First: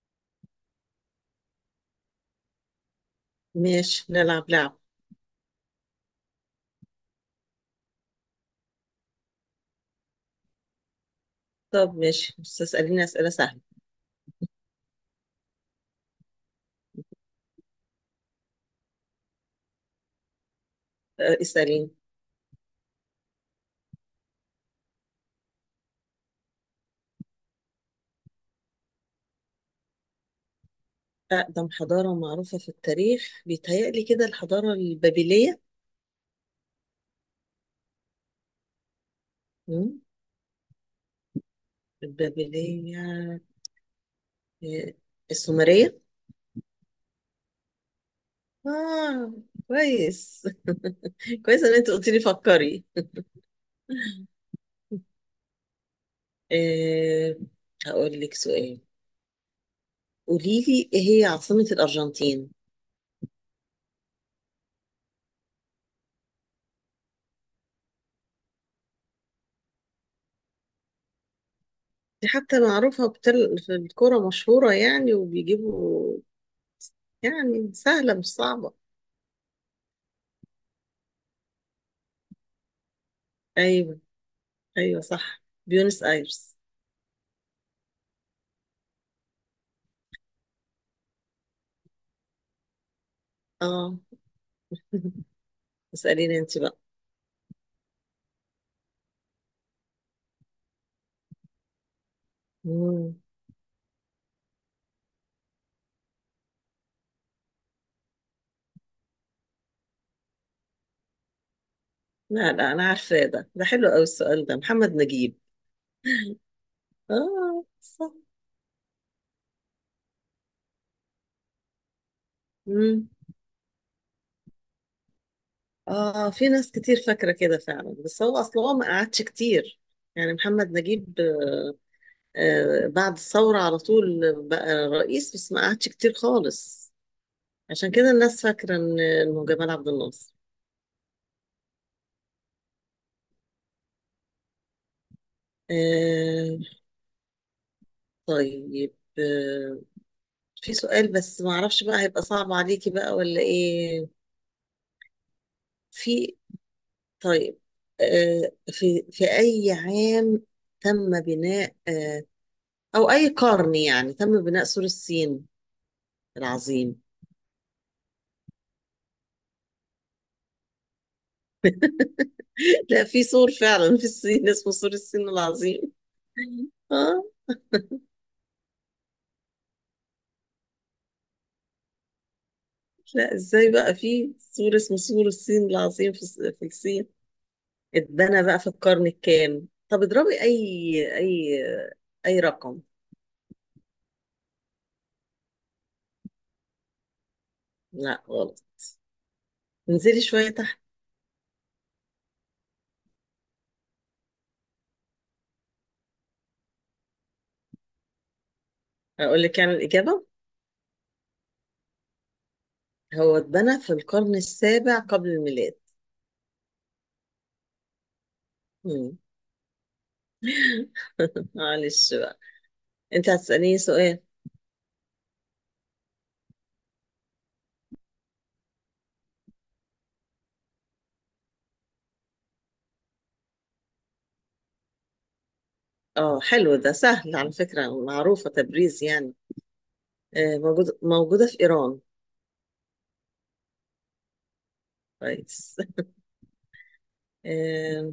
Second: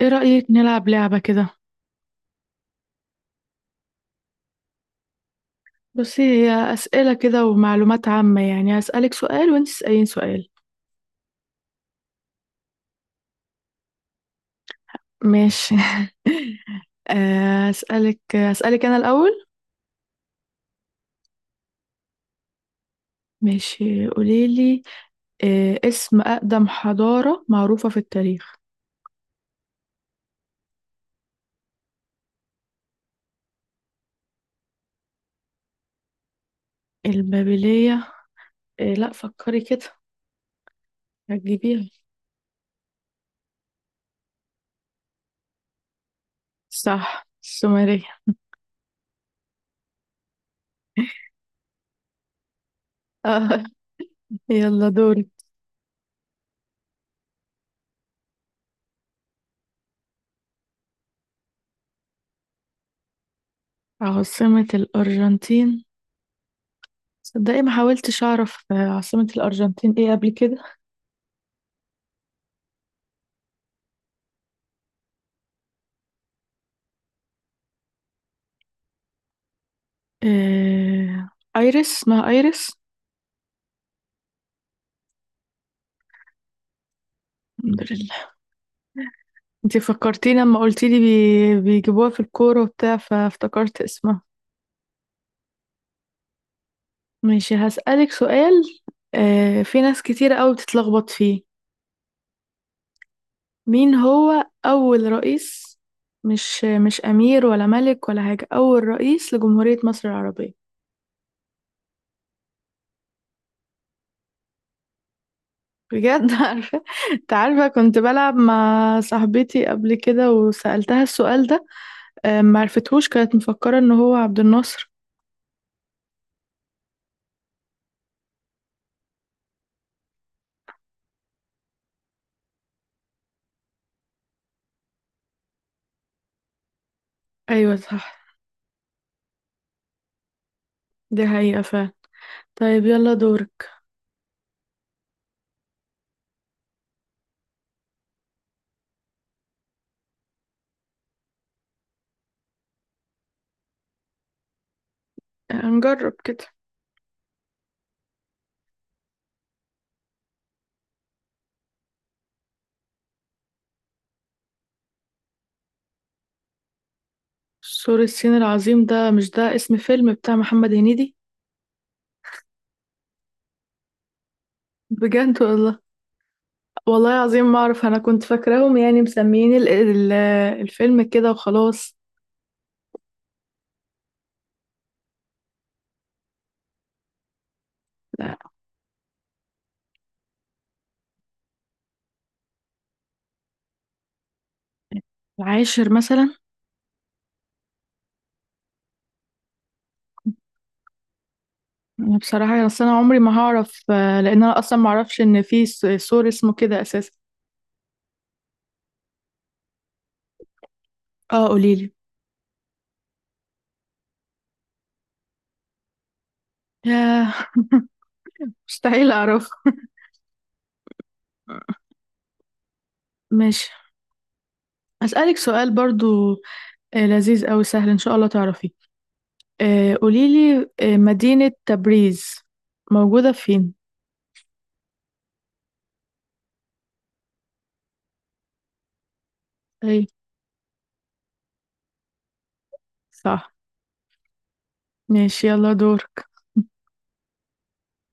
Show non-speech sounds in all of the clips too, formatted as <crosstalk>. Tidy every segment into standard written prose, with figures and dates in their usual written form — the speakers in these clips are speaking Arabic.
ايه رأيك نلعب لعبة كده؟ ماشي، نلعب لعب. بصي، هي أسئلة كده ومعلومات عامة، يعني هسألك سؤال وانت تسألين سؤال. طب ماشي، بس اسأليني أسئلة سهلة. ماشي. <laughs> آه، أسألك أسألك أنا الأول. أه، اسأليني. ماشي، قوليلي. اسم أقدم حضارة معروفة في التاريخ؟ أقدم حضارة معروفة في التاريخ بيتهيألي كده الحضارة البابلية. البابلية. لأ، فكري كده. مم؟ هتجيبيها. البابلية. أه، السومرية. صح، السومرية. آه. كويس. <laughs> كويس إن أنت قلت لي فكري. آه. <laughs> يلا دوري. أه، هقول لك سؤال. قولي لي، إيه هي عاصمة الأرجنتين؟ عاصمة الأرجنتين. صدقي، ما حاولتش أعرف عاصمة الأرجنتين ايه قبل كده. دي حتى معروفة، في الكورة مشهورة يعني وبيجيبوا. يعني سهلة مش صعبة. آه... ايريس، اسمها ايريس. أيوة. ايوه، صح، بيونس ايرس. الحمد لله. انتي فكرتيني لما قلتيلي بيجيبوها في الكورة وبتاع، فافتكرت اه. اسمها. <laughs> اساليني انت بقى. ماشي، هسألك سؤال. في ناس كتيرة قوي بتتلخبط فيه. مم. مين هو أول رئيس، مش أمير ولا ملك ولا حاجة، أول رئيس لجمهورية مصر العربية؟ لا، لا، انا عارفاه، ده حلو قوي السؤال ده، محمد نجيب. بجد؟ <laughs> عارفة. انت اه، عارفة، كنت صح. بلعب مع صاحبتي قبل كده وسألتها السؤال ده. مم. معرفتهوش، كانت مفكرة ان هو عبد الناصر. اه، في ناس كتير فاكره كده فعلا، بس هو اصلا هو ما قعدش كتير. يعني محمد نجيب. آه، بعد الثوره على طول بقى رئيس، بس ما قعدش كتير خالص. ايوه، عشان كده صح. الناس فاكره ان انه جمال عبد الناصر. دي حقيقة فعلا. طيب، يلا دورك. آه. طيب، في سؤال، بس ما اعرفش بقى، هيبقى صعب عليكي بقى ولا ايه؟ هنجرب في كده. طيب، في اي عام تم بناء، او اي قرن يعني، تم بناء سور الصين العظيم؟ سور الصين العظيم ده، مش ده اسم فيلم بتاع محمد هنيدي؟ <laughs> لا، في سور فعلا في الصين اسمه سور الصين بجد والله؟ العظيم. <laughs> والله اه. العظيم ما اعرف، انا كنت فاكراهم يعني مسميين الفيلم كده وخلاص. لا، ازاي بقى في سور اسمه سور الصين العظيم في في الصين. لا. اتبنى بقى في القرن الكام؟ طب اضربي اي اي رقم. العاشر مثلا. لا، غلط. انزلي شوية. انا بصراحة، اصل انا عمري ما هعرف، لان انا اصلا ما اعرفش ان في سور اسمه كده اساسا. أقول لك يعني الإجابة. اه، قوليلي. هو اتبنى في القرن السابع قبل الميلاد. ياه، مستحيل مم. اعرف. <laughs> معلش بقى. أنت ماشي، هتسأليني سؤال. اسألك سؤال برضو. لذيذ أوي، سهل ان شاء الله تعرفيه. قوليلي. مدينة تبريز موجودة فين؟ أه، حلو ده سهل على فكرة، معروفة تبريز يعني. اي. موجودة في إيران. صح. ماشي، يلا كويس. دورك. آه.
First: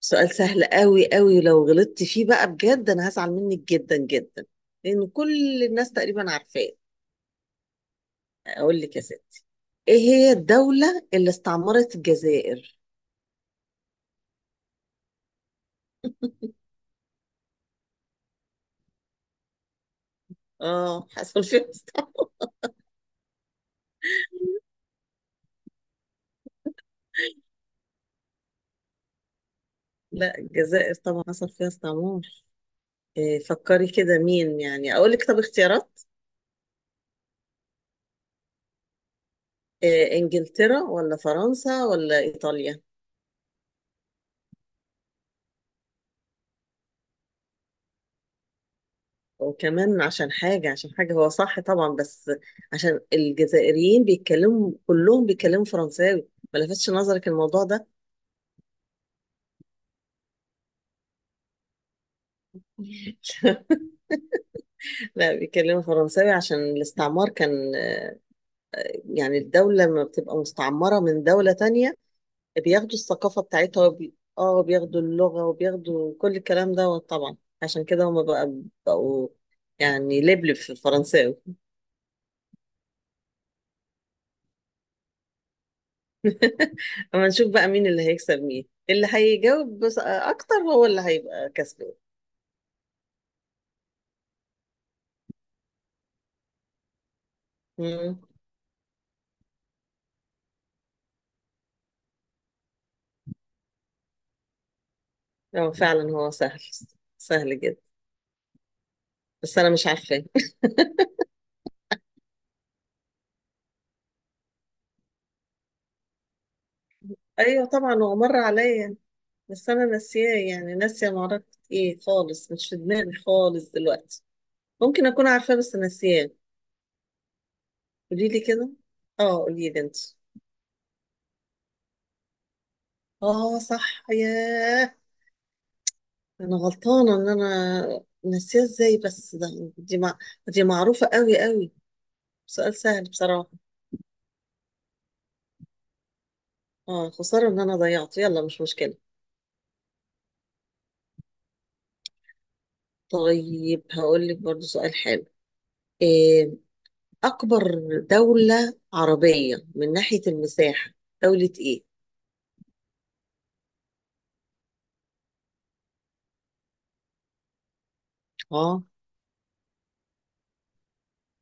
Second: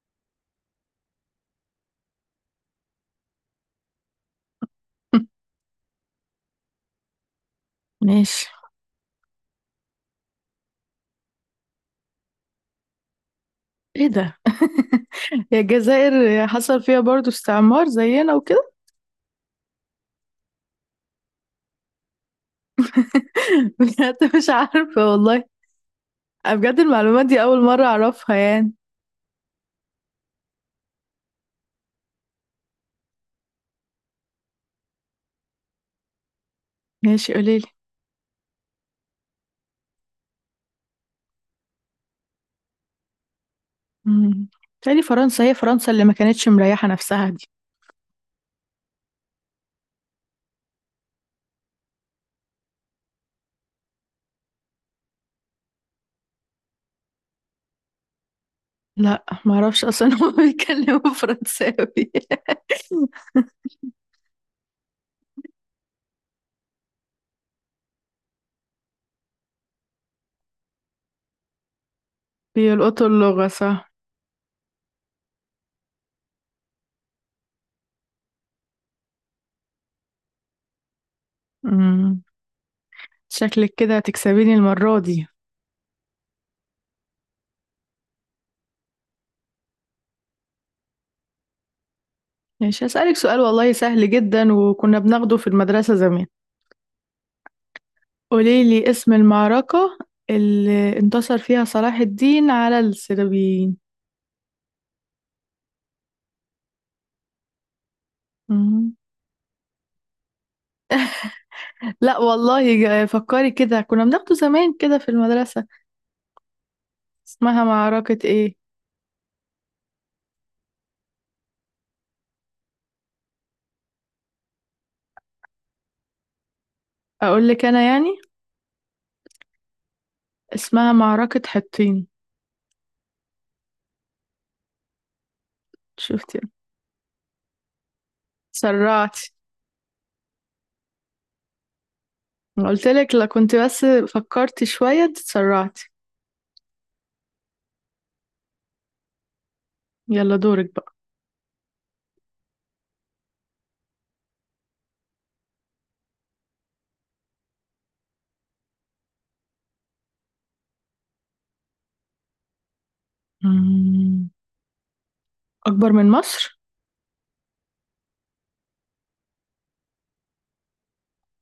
سؤال سهل قوي قوي، لو غلطت فيه بقى بجد أنا هزعل منك جدا جدا. لأن <laughs> كل الناس تقريبا عارفاه. ماشي. أقول لك يا ستي، إيه هي الدولة اللي استعمرت الجزائر؟ ايه ده؟ <laughs> هي الجزائر حصل فيها برضو استعمار زينا وكده؟ أه، حصل فيها استعمار. <laughs> بجد مش عارفة والله. أنا بجد المعلومات دي أول مرة أعرفها يعني. لا، الجزائر طبعا حصل فيها استعمار. إيه، فكري كده مين يعني، اقول لك، طب اختيارات. ماشي، قوليلي. إيه، انجلترا ولا فرنسا ولا ايطاليا؟ مم. تاني، فرنسا. هي فرنسا اللي ما كانتش مريحة نفسها دي. وكمان عشان حاجة، هو صح طبعا، بس عشان الجزائريين بيتكلموا، كلهم بيتكلموا فرنساوي، ما لفتش نظرك الموضوع ده؟ لا ما اعرفش اصلا هم <laughs> بيتكلموا فرنساوي. <laughs> لا، بيتكلموا فرنساوي عشان الاستعمار كان يعني الدولة لما بتبقى مستعمرة من دولة تانية، بياخدوا بيلقطوا الثقافة اللغة، بتاعتها، صح. بياخدوا اللغة وبياخدوا كل الكلام ده طبعا. عشان كده هما بقى، بقوا يعني لبلب في الفرنساوي. مم. شكلك كده هتكسبيني المرة دي. اما نشوف بقى مين اللي هيكسب، مين اللي هيجاوب بس اكتر هو اللي هيبقى كسبان. ماشي، هسألك سؤال والله سهل جدا وكنا بناخده في المدرسة زمان. مم. قوليلي اسم المعركة اللي انتصر فيها صلاح الدين على الصليبيين. اه، فعلا هو سهل، سهل جدا. مم. بس انا مش عارفاه. لا والله، فكري كده، كنا بناخده زمان كده في المدرسة. <laughs> اسمها ايوه، طبعا هو معركة مر ايه؟ عليا. بس انا ناسياه، يعني ناسيه معركة ايه خالص، مش في دماغي خالص دلوقتي. ممكن اكون عارفاه بس ناسياه. اقولك انا يعني. قولي لي كده. اه، قولي لي انت. اسمها معركة حطين. اه، صح، ياه. شفتي؟ انا غلطانه ان انا ناسيه ازاي، تسرعتي. بس ده دي مع... دي معروفه قوي قوي، سؤال سهل قلتلك لو بصراحه. كنت بس فكرتي شوية. تسرعتي. اه، خساره ان انا ضيعته، يلا مش مشكله. يلا دورك بقى. طيب، هقول لك برضو سؤال حلو. إيه، اكبر دوله عربيه من ناحيه المساحه، دوله ايه؟ مم. أكبر من مصر؟ اه.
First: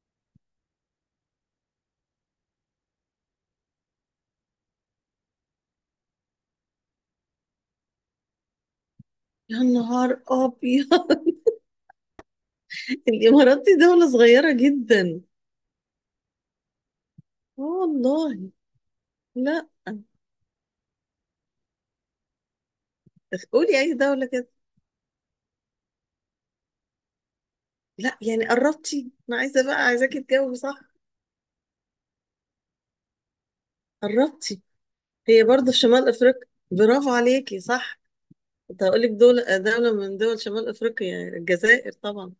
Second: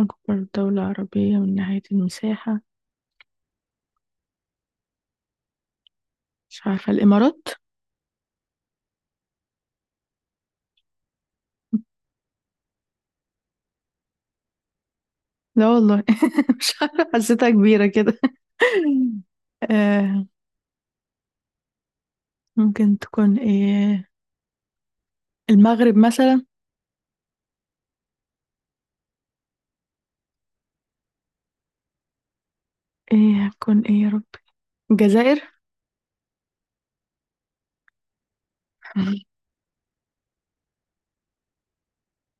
أكبر دولة عربية من ناحية المساحة. مش عارفة، الإمارات؟ يا نهار ابيض. <laughs> الامارات دي دوله صغيره جدا. لا والله. <laughs> مش عارفة، حسيتها آه، كبيرة كده. والله. لا. <laughs> آه. ممكن تكون قولي اي إيه؟ دوله كده. المغرب مثلا؟ لا، يعني قربتي، انا عايزه بقى عايزاكي تجاوبي صح. إيه هتكون إيه يا رب؟ قربتي. الجزائر. هي برضه في شمال افريقيا، برافو عليكي، صح. كنت هقول لك دول، دوله من دول شمال افريقيا، يعني الجزائر طبعا.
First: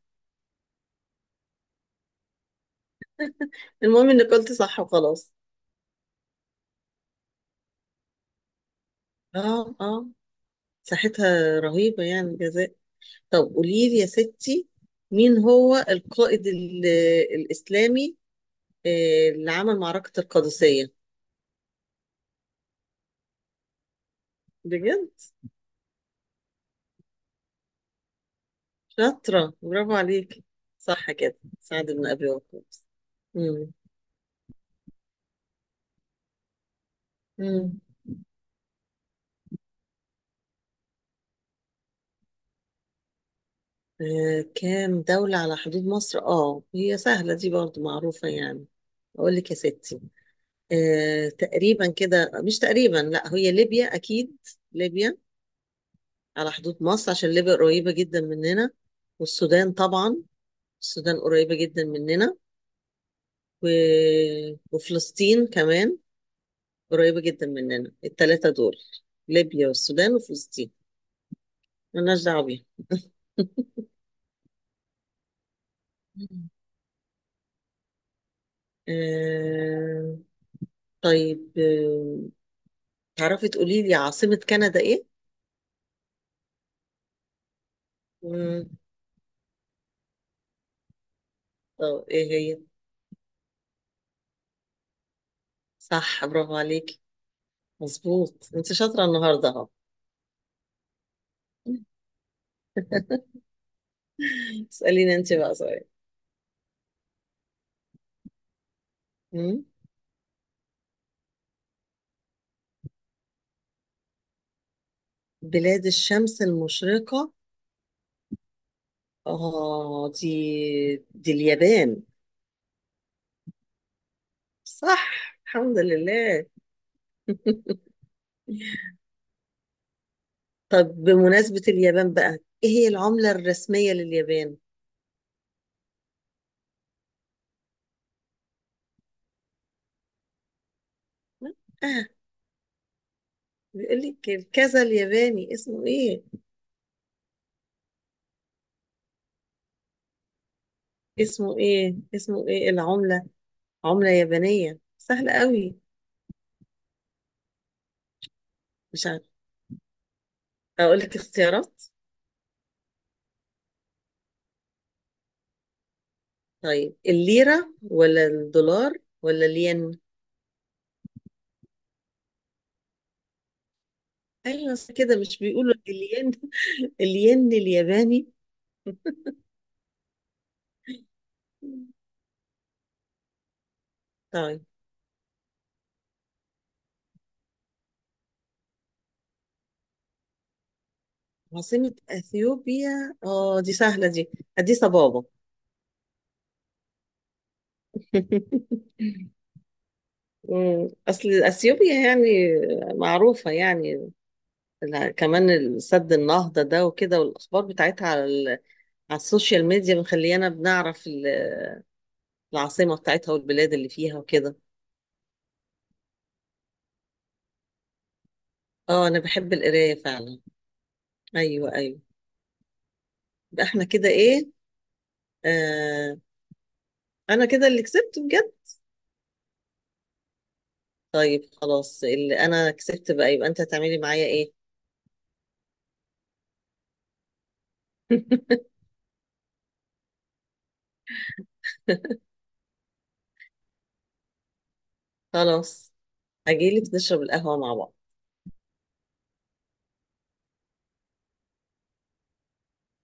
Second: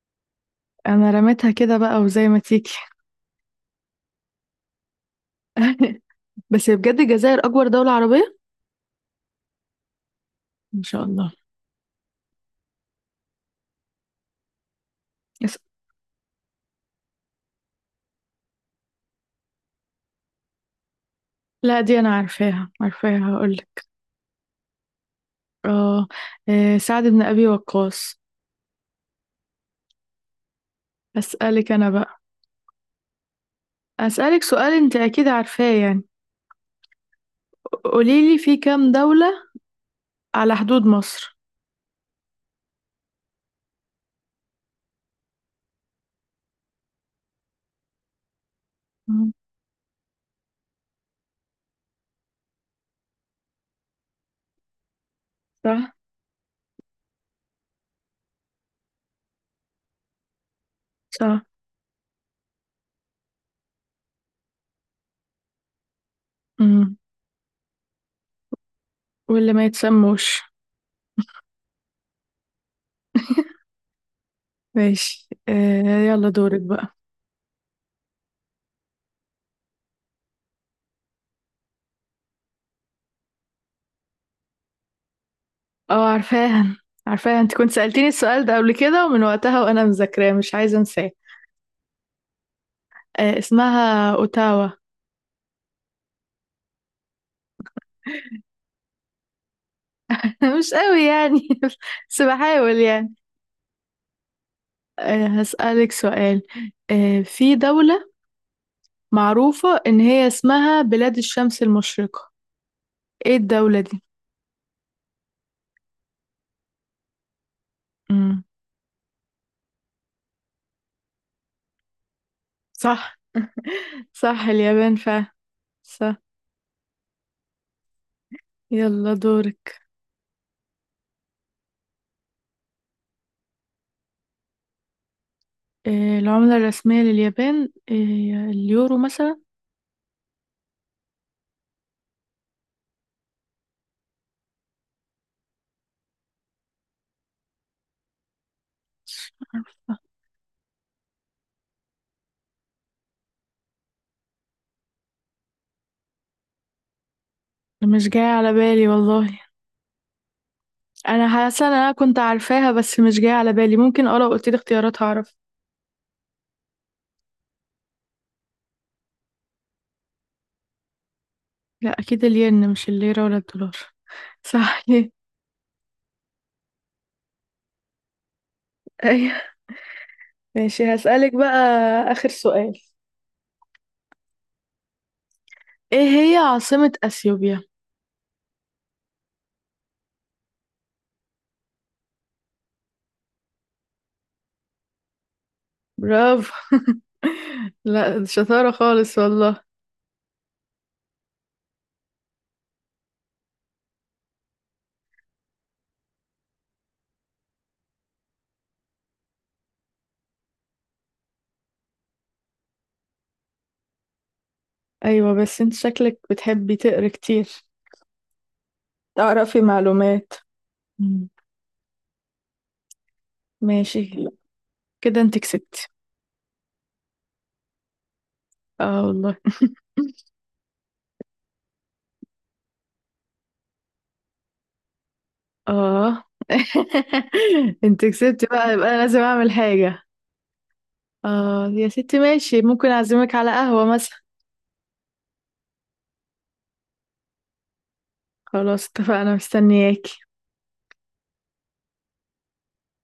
أنا رميتها كده بقى وزي ما تيجي. المهم انك قلتي صح وخلاص. <laughs> بس بجد الجزائر أكبر دولة عربية، اه، اه. إن شاء الله. مساحتها رهيبه يعني الجزائر. طب قولي لي يا ستي، مين يس. هو القائد الاسلامي، اللي عمل معركه القادسيه؟ لا، دي أنا عارفاها عارفاها، هقولك. بجد. آه. سعد بن أبي وقاص. شاطره، برافو عليكي. صح كده، أسألك سعد أنا بن بقى. ابي وقاص. أسألك سؤال أنت أكيد عارفاه يعني. امم. قوليلي، في كام دولة على حدود مصر؟ كام دولة على حدود مصر؟ اه، هي سهلة دي برضو، معروفة يعني. مم. أقول لك يا ستي، تقريبا كده، مش تقريبا، لا هي ليبيا أكيد. ليبيا صح. على حدود مصر عشان ليبيا قريبة جدا مننا. والسودان طبعا، السودان صح. قريبة جدا مننا. و... وفلسطين كمان مم. قريبة جدا مننا، التلاتة دول، واللي ما ليبيا والسودان يتسموش. وفلسطين. ملناش دعوة بيهم. ماشي، آه. يلا مم. دورك بقى. آه، طيب، تعرفي تقولي لي عاصمة كندا ايه؟ اه، عارفاها عارفاها، انت كنت سألتيني السؤال ده قبل مم. كده ومن وقتها وانا مذاكراه مش عايزة انساه. طب ايه هي؟ آه، اسمها اوتاوا. صح، برافو عليكي. مظبوط، انت شاطرة النهاردة اهو. <laughs> مش قوي يعني. <laughs> <laughs> بس بحاول يعني. اسأليني انت بقى سؤال. هسألك سؤال. في دولة مم. معروفة ان هي اسمها بلاد الشمس المشرقة. ايه الدولة دي؟ بلاد الشمس المشرقة، مم. اه، دي اليابان. صح. صح اليابان صح. فعلا. الحمد صح. لله. <laughs> يلا دورك. طب بمناسبة اليابان بقى، ايه هي العملة الرسمية لليابان؟ إيه العملة الرسمية لليابان؟ إيه، اليورو مثلا؟ اه، بيقول لك الكذا الياباني اسمه ايه؟ مش عارفة، اسمه ايه؟ اسمه ايه العملة؟ عملة يابانية سهلة قوي. مش جاية على بالي مش عارفة. والله. أقول لك أنا حاسة إن اختيارات. أنا كنت عارفاها بس مش جاية على بالي، ممكن أقرأ قلت لي اختيارات هعرف. طيب، الليرة ولا الدولار ولا الين؟ لا، أكيد الين مش الليرة ولا الدولار. <laughs> أيوة، صح بس ليه. كده مش بيقولوا الين. <laughs> الين الياباني. أيوه، ماشي، هسألك بقى آخر سؤال. طيب، إيه هي عاصمة أثيوبيا؟ عاصمة أثيوبيا، اه دي سهلة دي، أديس أبابا. برافو. <laughs> لا، شطارة <laughs> خالص والله. مم. أصل أثيوبيا يعني معروفة يعني. لا، كمان سد النهضة ده وكده، والأخبار بتاعتها على السوشيال ميديا مخليانا بنعرف العاصمة بتاعتها والبلاد اللي فيها وكده. أيوة بس أنت شكلك بتحبي تقري كتير، اه، انا بحب تعرفي القراية معلومات. فعلا. مم. ايوه، ايوه. يبقى احنا كده ماشي، ايه؟ كده انت كسبت. آه، انا كده اللي كسبت بجد. اه والله. طيب خلاص، اللي انا كسبت بقى، يبقى انت هتعملي معايا ايه؟ اه. <laughs> انت كسبت <laughs> بقى يبقى انا لازم اعمل حاجة. اه يا ستي، ماشي، ممكن اعزمك على قهوة مثلا. خلاص، هجيلك نشرب القهوة مع بعض. خلاص، اتفقنا، مستنياك.